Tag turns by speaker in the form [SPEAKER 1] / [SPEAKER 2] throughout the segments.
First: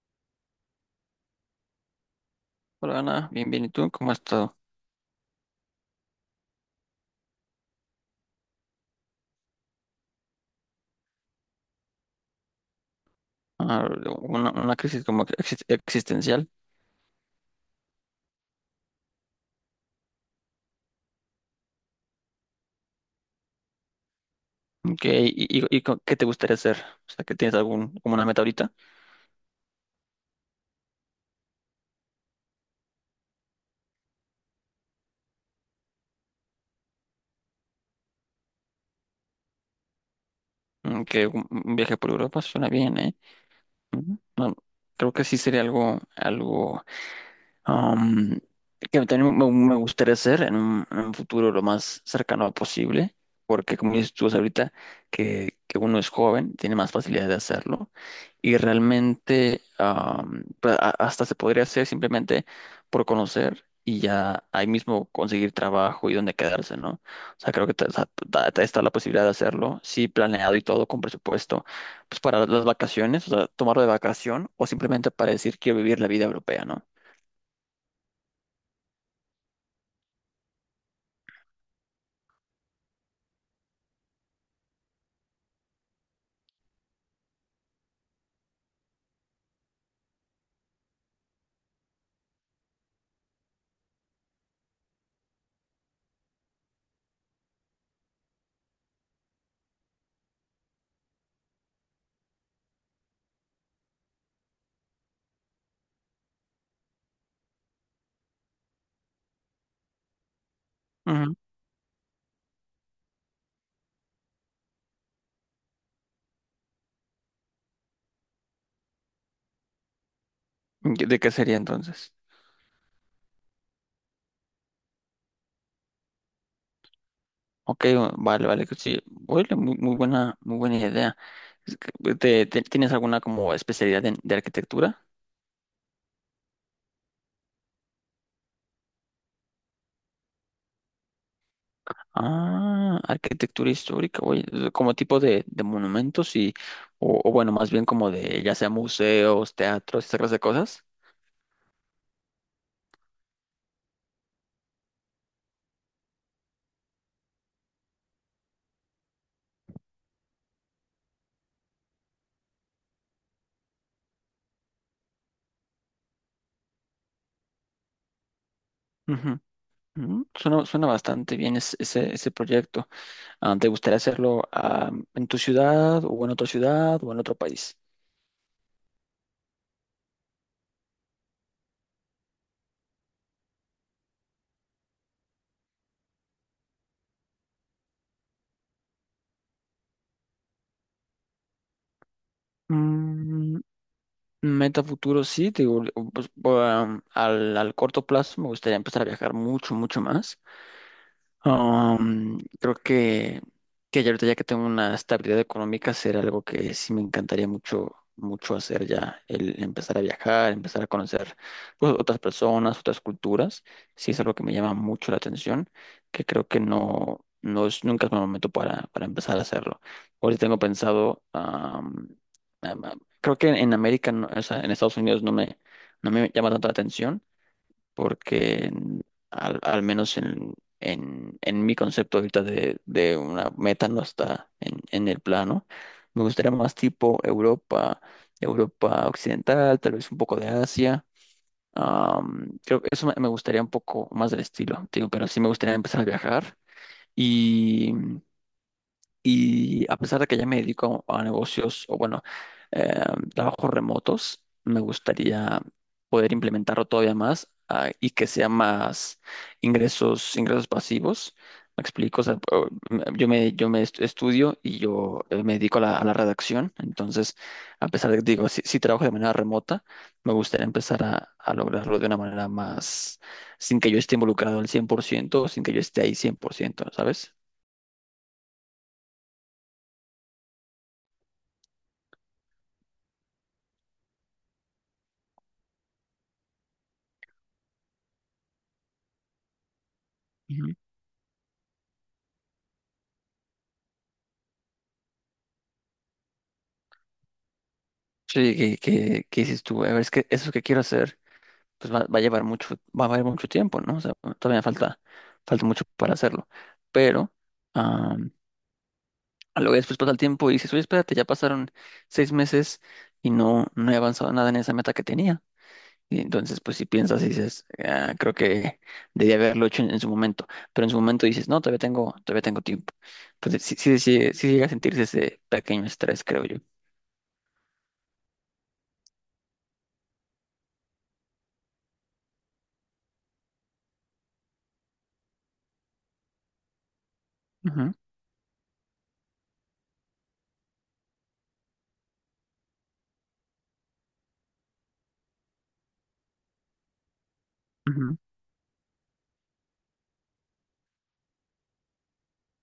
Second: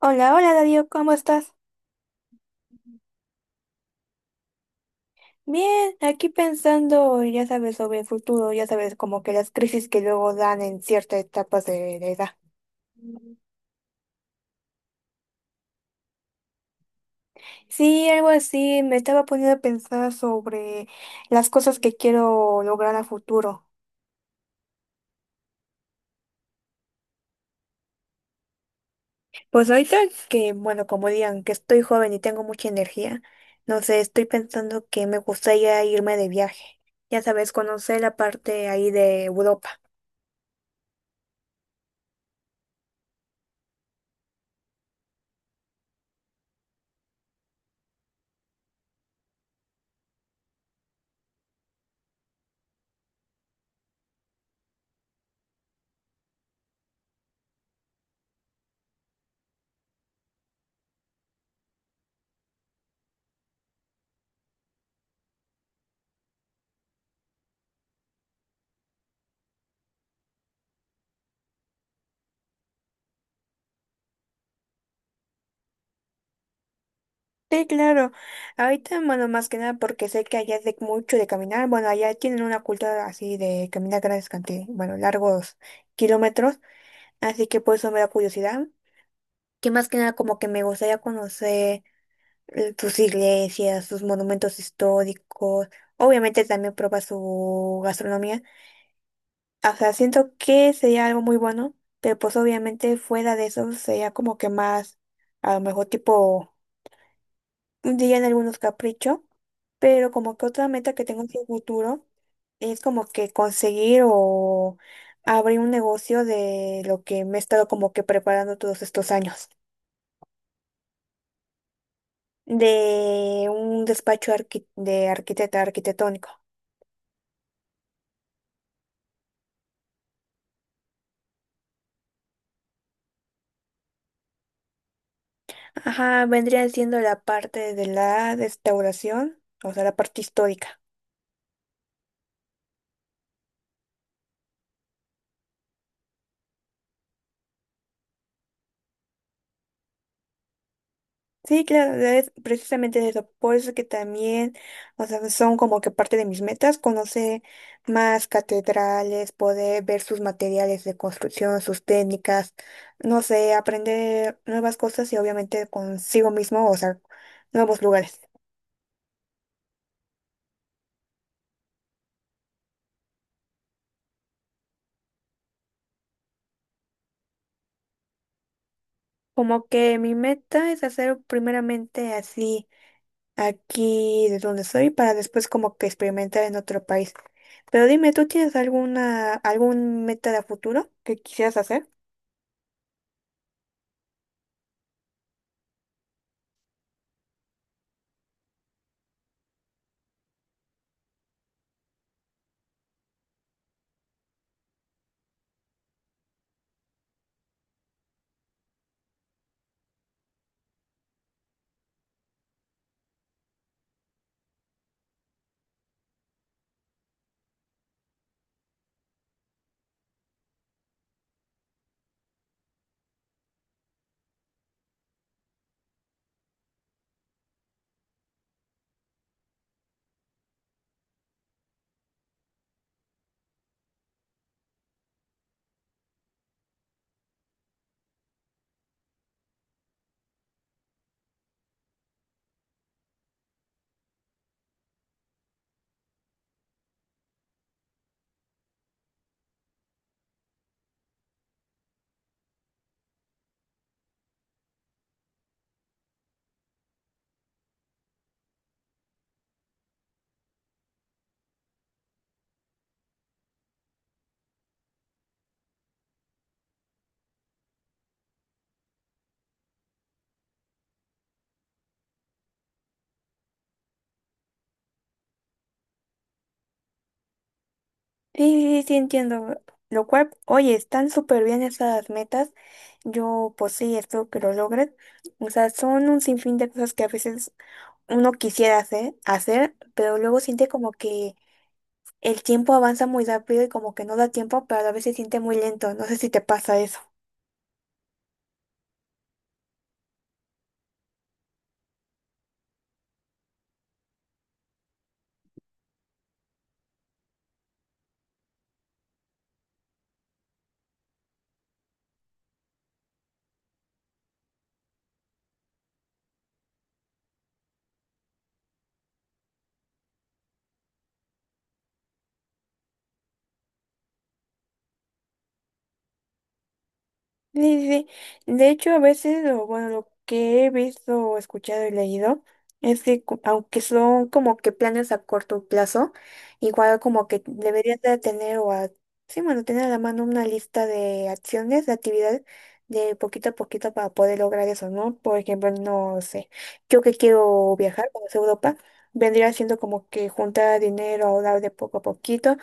[SPEAKER 1] Hola, hola Darío, ¿cómo estás?
[SPEAKER 2] Hola Ana, bien, bien. ¿Y tú? ¿Cómo has estado?
[SPEAKER 1] Bien, aquí pensando, ya sabes, sobre el futuro, ya sabes, como que las crisis que luego dan en ciertas etapas de la edad.
[SPEAKER 2] Ah, una crisis como que existencial.
[SPEAKER 1] Sí, algo así, me estaba poniendo a pensar sobre las cosas que quiero lograr a futuro.
[SPEAKER 2] Ok, qué te gustaría hacer? O sea, que tienes algún, como una meta ahorita.
[SPEAKER 1] Pues ahorita que, bueno, como digan, que estoy joven y tengo mucha energía, no sé, estoy pensando que me gustaría irme de viaje, ya sabes, conocer la parte ahí de Europa.
[SPEAKER 2] Mm, que un viaje por Europa suena bien, ¿eh? Ujú. No, creo que sí sería algo, algo um, que también me gustaría hacer en un futuro lo más cercano posible, porque como dices tú ahorita, que uno es joven, tiene más facilidad de hacerlo, y realmente pues, hasta se podría hacer simplemente por conocer y ya ahí mismo conseguir trabajo y dónde quedarse, ¿no? O sea, creo que está la posibilidad de hacerlo, sí, planeado y todo con presupuesto, pues para las vacaciones, o sea, tomarlo de vacación o simplemente para decir quiero vivir la vida europea, ¿no?
[SPEAKER 1] Sí, claro. Ahorita, bueno, más que nada porque sé que allá es de mucho de caminar. Bueno, allá tienen una cultura así de caminar grandes cantidades, bueno, largos kilómetros. Así que por eso me da curiosidad. Que más que nada como que me gustaría conocer sus iglesias, sus monumentos históricos. Obviamente también probar su gastronomía. O sea, siento que sería algo muy bueno, pero pues obviamente fuera de eso sería como que más, a lo mejor tipo dirían algunos capricho, pero como que otra meta que tengo en el futuro es como que conseguir o abrir un negocio de lo que me he estado como que preparando todos estos años,
[SPEAKER 2] ¿De qué sería entonces?
[SPEAKER 1] de un despacho arqui- de arquitecta arquitectónico.
[SPEAKER 2] Ok, vale, vale, que sí. Oye, muy, muy buena idea. Es que, tienes alguna como especialidad de arquitectura?
[SPEAKER 1] Ajá, vendría siendo la parte de la restauración, o sea, la parte histórica.
[SPEAKER 2] Ah, arquitectura histórica, oye, como tipo de monumentos y, o bueno, más bien como de, ya sea museos, teatros, esa clase de cosas.
[SPEAKER 1] Sí, claro, es precisamente eso. Por eso que también, o sea, son como que parte de mis metas, conocer más catedrales, poder ver sus materiales de construcción, sus técnicas, no sé, aprender nuevas cosas y obviamente consigo mismo, o sea, nuevos lugares.
[SPEAKER 2] Ujú, ujú. Suena, suena bastante bien ese, ese proyecto. Ah, ¿te gustaría hacerlo ah, en tu ciudad o en otra ciudad o en otro país?
[SPEAKER 1] Como que mi meta es hacer primeramente así aquí de donde soy para después como que experimentar en otro país. Pero dime, ¿tú tienes alguna, algún meta de futuro que quisieras hacer?
[SPEAKER 2] Meta futuro, sí, te digo, pues, al corto plazo me gustaría empezar a viajar mucho, mucho más. Creo que ya ahorita ya que tengo una estabilidad económica, será algo que sí me encantaría mucho, mucho hacer ya, el empezar a viajar, empezar a conocer pues, otras personas, otras culturas, sí es algo que me llama mucho la atención, que creo que no, no es, nunca es mal momento para empezar a hacerlo. Ahorita tengo pensado, creo que en América, o sea, en Estados Unidos no me, no me llama tanto la atención porque al menos en mi concepto ahorita de una meta no está en el plano. Me gustaría más tipo Europa, Europa Occidental, tal vez un poco de Asia. Creo que eso me gustaría un poco más del estilo, te digo, pero sí me gustaría empezar a viajar. Y y a pesar de que ya me dedico a negocios o bueno, eh, trabajos remotos, me gustaría poder implementarlo todavía más ah, y que sea más ingresos, ingresos pasivos. Me explico, o sea, yo me estudio y yo me dedico a la redacción. Entonces, a pesar de que digo, si trabajo de manera remota, me gustaría empezar a lograrlo de una manera más, sin que yo esté involucrado al cien por ciento, sin que yo esté ahí cien por ciento, ¿sabes?
[SPEAKER 1] Sí, sí, sí, entiendo. Lo cual, oye, están súper bien esas metas. Yo, pues sí, espero que lo logres. O sea, son un sinfín de cosas que a veces uno quisiera hacer, pero luego siente como que el tiempo avanza muy rápido y como que no da tiempo, pero a veces siente muy lento. No sé si te pasa eso.
[SPEAKER 2] Sí, que dices tú, a ver, es que eso que quiero hacer, pues va, va a llevar mucho, va a llevar mucho tiempo, ¿no? O sea, todavía falta, falta mucho para hacerlo. Pero am, a lo que después pasa el tiempo y dices, oye, espérate, ya pasaron 6 meses y no, no he avanzado nada en esa meta que tenía. Y entonces, pues si piensas y dices, "Ah, creo que debía haberlo hecho en su momento. Pero en su momento dices, no, todavía tengo tiempo. Entonces, sí, sí, sí, sí llega a sentirse ese pequeño estrés, creo yo.
[SPEAKER 1] Sí, sí, sí. De hecho, a veces, o bueno, lo que he visto, o escuchado y leído, es que aunque son como que planes a corto plazo, igual como que
[SPEAKER 2] Ujú,
[SPEAKER 1] deberías de tener o a, sí, bueno, tener a la mano una lista de acciones, de actividades de poquito a poquito para poder lograr eso, ¿no? Por ejemplo, no sé, yo que quiero viajar,
[SPEAKER 2] ujú,
[SPEAKER 1] conocer Europa, vendría siendo como que juntar dinero, ahorrar de poco a poquito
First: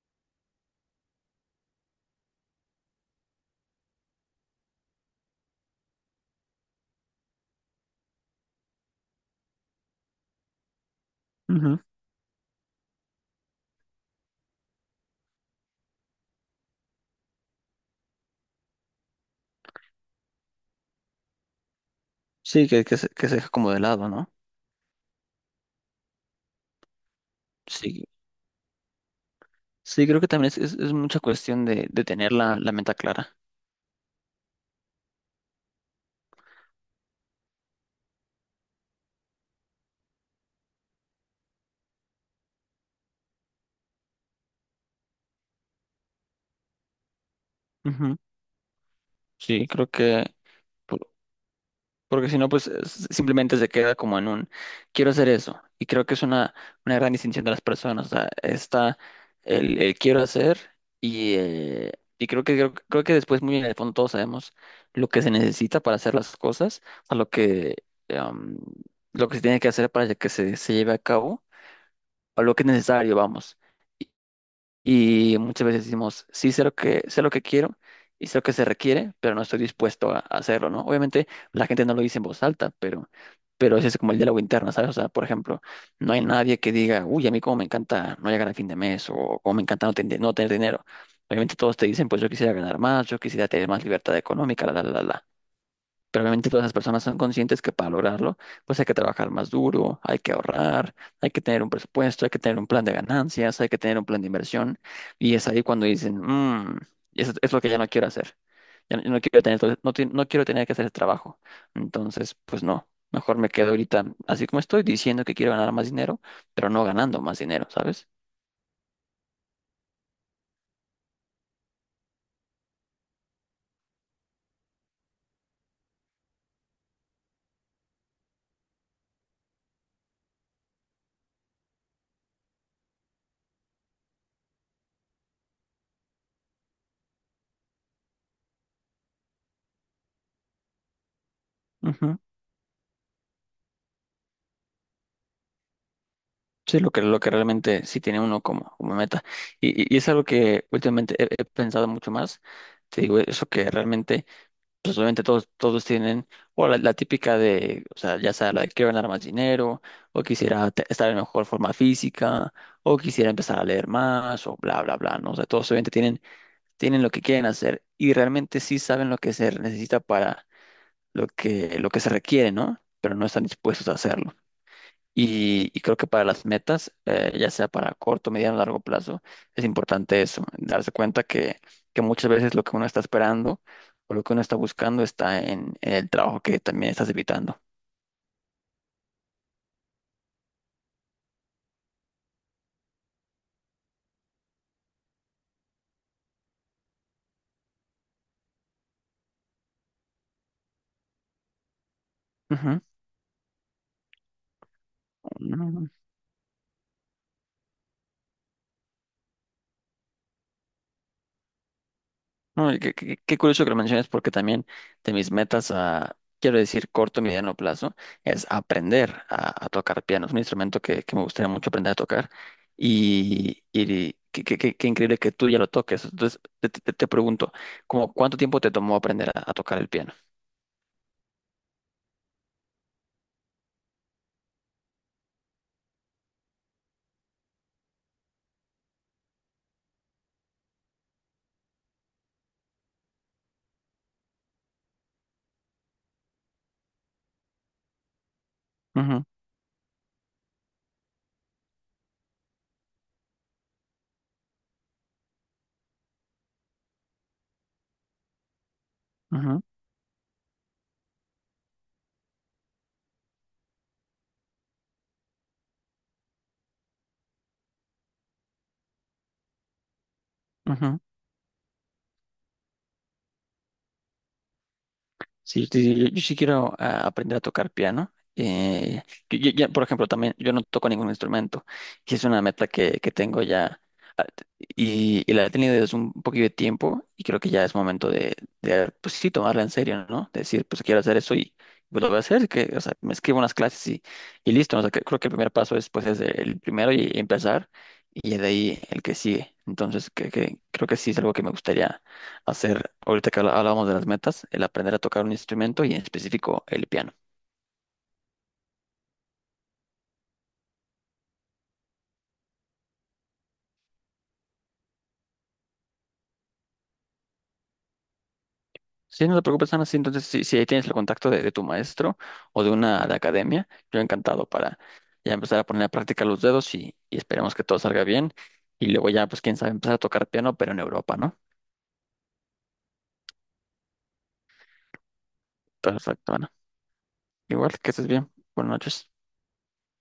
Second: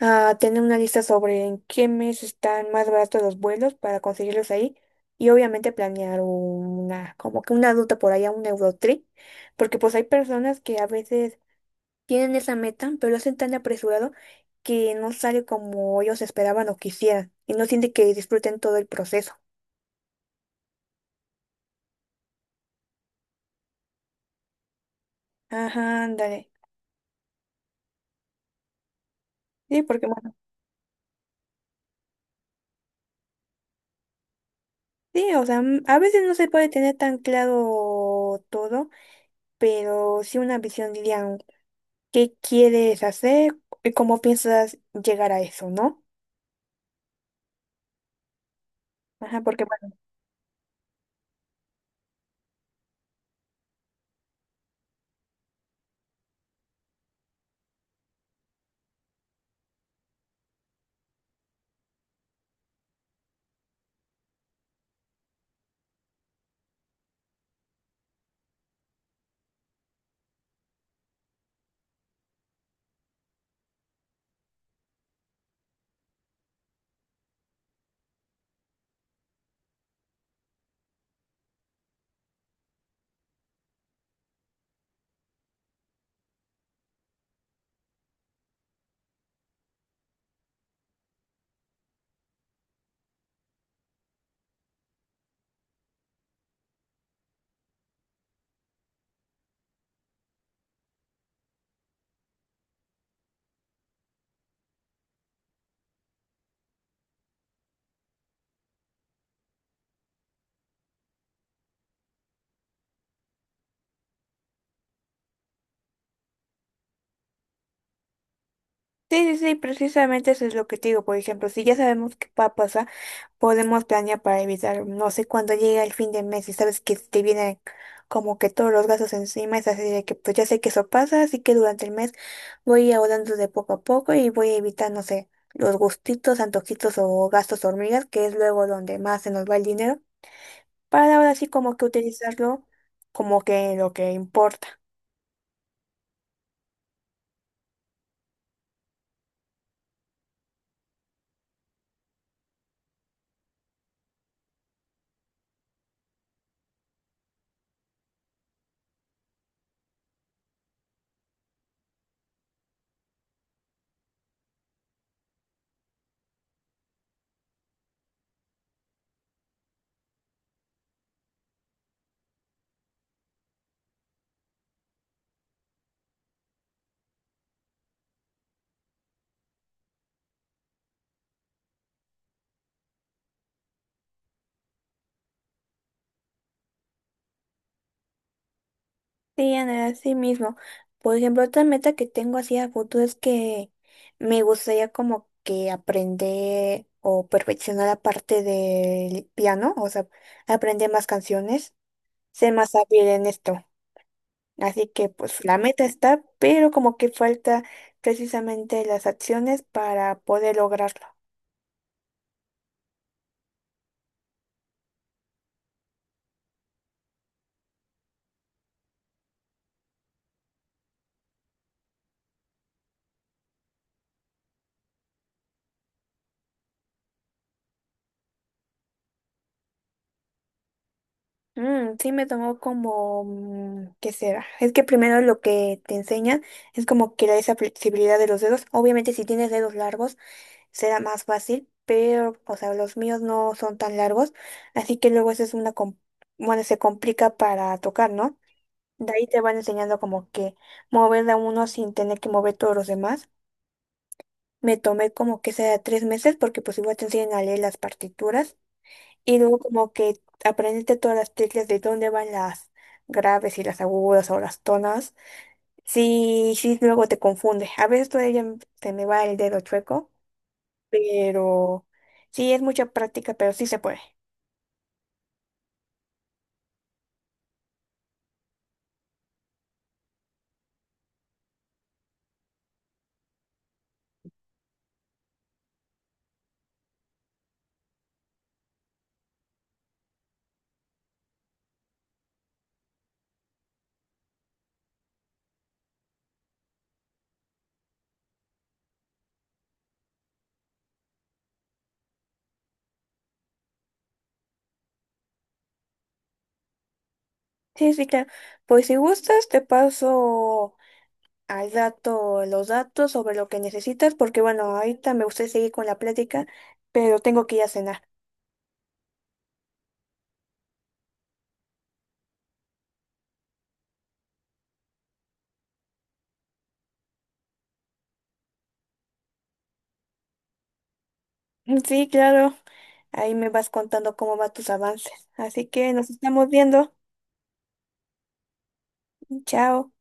[SPEAKER 1] a tener una lista sobre en qué mes están más baratos los vuelos para conseguirlos ahí y obviamente planear una, como que una ruta por allá, un Eurotrip, porque pues hay personas que a veces
[SPEAKER 2] ujú.
[SPEAKER 1] tienen esa meta, pero lo hacen tan apresurado que no sale como ellos esperaban o quisieran y no sienten que disfruten todo el proceso.
[SPEAKER 2] Sí, que se deja como de lado, ¿no?
[SPEAKER 1] Ajá, ándale.
[SPEAKER 2] Sí,
[SPEAKER 1] Sí, porque
[SPEAKER 2] sí, creo que
[SPEAKER 1] bueno,
[SPEAKER 2] también es mucha cuestión de tener la, la meta clara.
[SPEAKER 1] sí, o sea, a veces no se puede tener tan claro todo, pero sí una visión, diría, qué quieres hacer y cómo piensas llegar a eso, ¿no?
[SPEAKER 2] Ujú.
[SPEAKER 1] Ajá, porque
[SPEAKER 2] Sí, creo
[SPEAKER 1] bueno,
[SPEAKER 2] que, por- porque si no, pues simplemente se queda como en un, quiero hacer eso. Y creo que es una gran distinción de las personas. O sea, está el quiero hacer y, eh, y creo que, creo, creo que después muy en el fondo todos sabemos lo que se necesita para hacer las cosas, a lo que, em, lo que se tiene que hacer para que se lleve a cabo o lo que es necesario, vamos. Y muchas veces decimos, sí, sé lo que quiero y sé lo que se requiere, pero no estoy dispuesto a hacerlo, ¿no? Obviamente la gente no lo dice en voz alta, pero ese es como el diálogo interno, ¿sabes? O sea, por ejemplo, no hay nadie que diga, uy, a mí cómo me encanta no llegar a fin de mes o cómo me encanta no, no tener dinero. Obviamente todos te dicen, pues yo quisiera ganar más, yo quisiera tener más libertad económica, la, la, la, la. Pero obviamente todas esas personas son conscientes que para lograrlo, pues hay que trabajar más duro, hay que ahorrar, hay que tener un presupuesto, hay que tener un plan de ganancias, hay que tener un plan de inversión. Y es ahí cuando dicen, "Mm, eso es lo que ya no quiero hacer. Ya no, no quiero tener, no quiero tener que hacer ese trabajo. Entonces, pues no, mejor me quedo ahorita así como estoy, diciendo que quiero ganar más dinero, pero no ganando más dinero, ¿sabes?
[SPEAKER 1] sí, sí, sí, precisamente eso es lo que te digo. Por ejemplo, si ya sabemos qué va a pasar, podemos planear para evitar, no sé, cuando llega el fin de mes y sabes que te vienen como que todos los gastos encima, es así de que pues ya sé que eso pasa, así que durante el mes voy ahorrando de poco a poco y voy a evitar, no sé, los gustitos, antojitos o gastos hormigas, que es luego donde más se nos va el dinero, para ahora sí como que utilizarlo como que lo que importa.
[SPEAKER 2] Sí, lo que realmente sí tiene uno como, como meta. Y es algo que últimamente he, he pensado mucho más. Te digo, eso que realmente, pues obviamente todos, todos tienen, o la típica de, o sea, ya sea la de quiero ganar más dinero, o quisiera estar en mejor forma física, o quisiera empezar a leer más, o bla, bla, bla, ¿no? O sea, todos obviamente tienen, tienen lo que quieren hacer y realmente sí saben lo que se necesita para lo que se requiere, ¿no? Pero no están dispuestos a hacerlo. Y creo que para las metas, ya sea para corto, mediano o largo plazo, es importante eso, darse cuenta que muchas veces lo que uno está esperando o lo que uno está buscando está en el trabajo que también estás evitando.
[SPEAKER 1] Sí, Ana, así mismo. Por ejemplo, otra meta que tengo así a futuro es que me gustaría como que aprender o perfeccionar la parte del piano, o sea, aprender más canciones, ser más hábil en esto. Así que pues la meta
[SPEAKER 2] Ujú.
[SPEAKER 1] está, pero como que falta precisamente las acciones para poder lograrlo.
[SPEAKER 2] No, y qué, qué curioso que lo menciones porque también de mis metas a, quiero decir, corto y mediano plazo, es aprender a tocar piano. Es un instrumento que me gustaría mucho aprender a tocar y qué, qué increíble que tú ya lo toques. Entonces, te, te pregunto, ¿cómo cuánto tiempo te tomó aprender a tocar el piano?
[SPEAKER 1] Sí, me tomó como, ¿qué será? Es que primero lo que te enseñan es como que esa flexibilidad de los dedos. Obviamente si tienes dedos largos, será más fácil, pero, o sea, los míos no son tan largos, así que luego eso es una, bueno, se complica para tocar, ¿no? De
[SPEAKER 2] Ujú,
[SPEAKER 1] ahí te van enseñando como que mover a uno sin tener que mover todos los demás. Me tomé como que sea 3 meses porque pues igual te enseñan a leer las partituras y luego
[SPEAKER 2] ujú,
[SPEAKER 1] como que aprendiste todas las teclas de dónde van las graves y las agudas o las tonas. Sí, sí, luego te confunde. A veces todavía se me va el dedo chueco.
[SPEAKER 2] ujú.
[SPEAKER 1] Pero sí, es mucha práctica, pero sí se puede.
[SPEAKER 2] Sí, sí, sí, yo sí quiero ah, aprender a tocar piano. Yo ya, por ejemplo, también yo no toco ningún instrumento y es una meta que tengo ya y la he tenido desde un poquito de tiempo y creo que ya es momento de, pues sí, tomarla en serio, ¿no? De decir, pues quiero hacer eso y pues lo voy a hacer, que, o sea, me escribo unas clases y listo, ¿no? O sea, que creo que el primer paso es, pues, es el primero y empezar y de ahí el que sigue. Entonces, que creo que sí es algo que me gustaría hacer ahorita que hablábamos de las metas, el aprender a tocar un instrumento y en específico el piano.
[SPEAKER 1] Sí, sí, claro. Pues si gustas, te paso al dato, los datos sobre lo que necesitas, porque bueno, ahorita me gustaría seguir con la plática, pero tengo que ir a cenar.
[SPEAKER 2] Sí, no te preocupes, Ana. Sí, entonces, si ahí tienes el contacto de tu maestro o de una de academia, yo encantado para ya empezar a poner a práctica los dedos y esperemos que todo salga bien. Y luego ya, pues quién sabe, empezar a tocar piano, pero en Europa, ¿no?
[SPEAKER 1] Sí, claro. Ahí me vas contando cómo van tus avances. Así que nos
[SPEAKER 2] Perfecto,
[SPEAKER 1] estamos
[SPEAKER 2] Ana.
[SPEAKER 1] viendo.
[SPEAKER 2] Igual, que estés bien. Buenas noches.
[SPEAKER 1] Chao.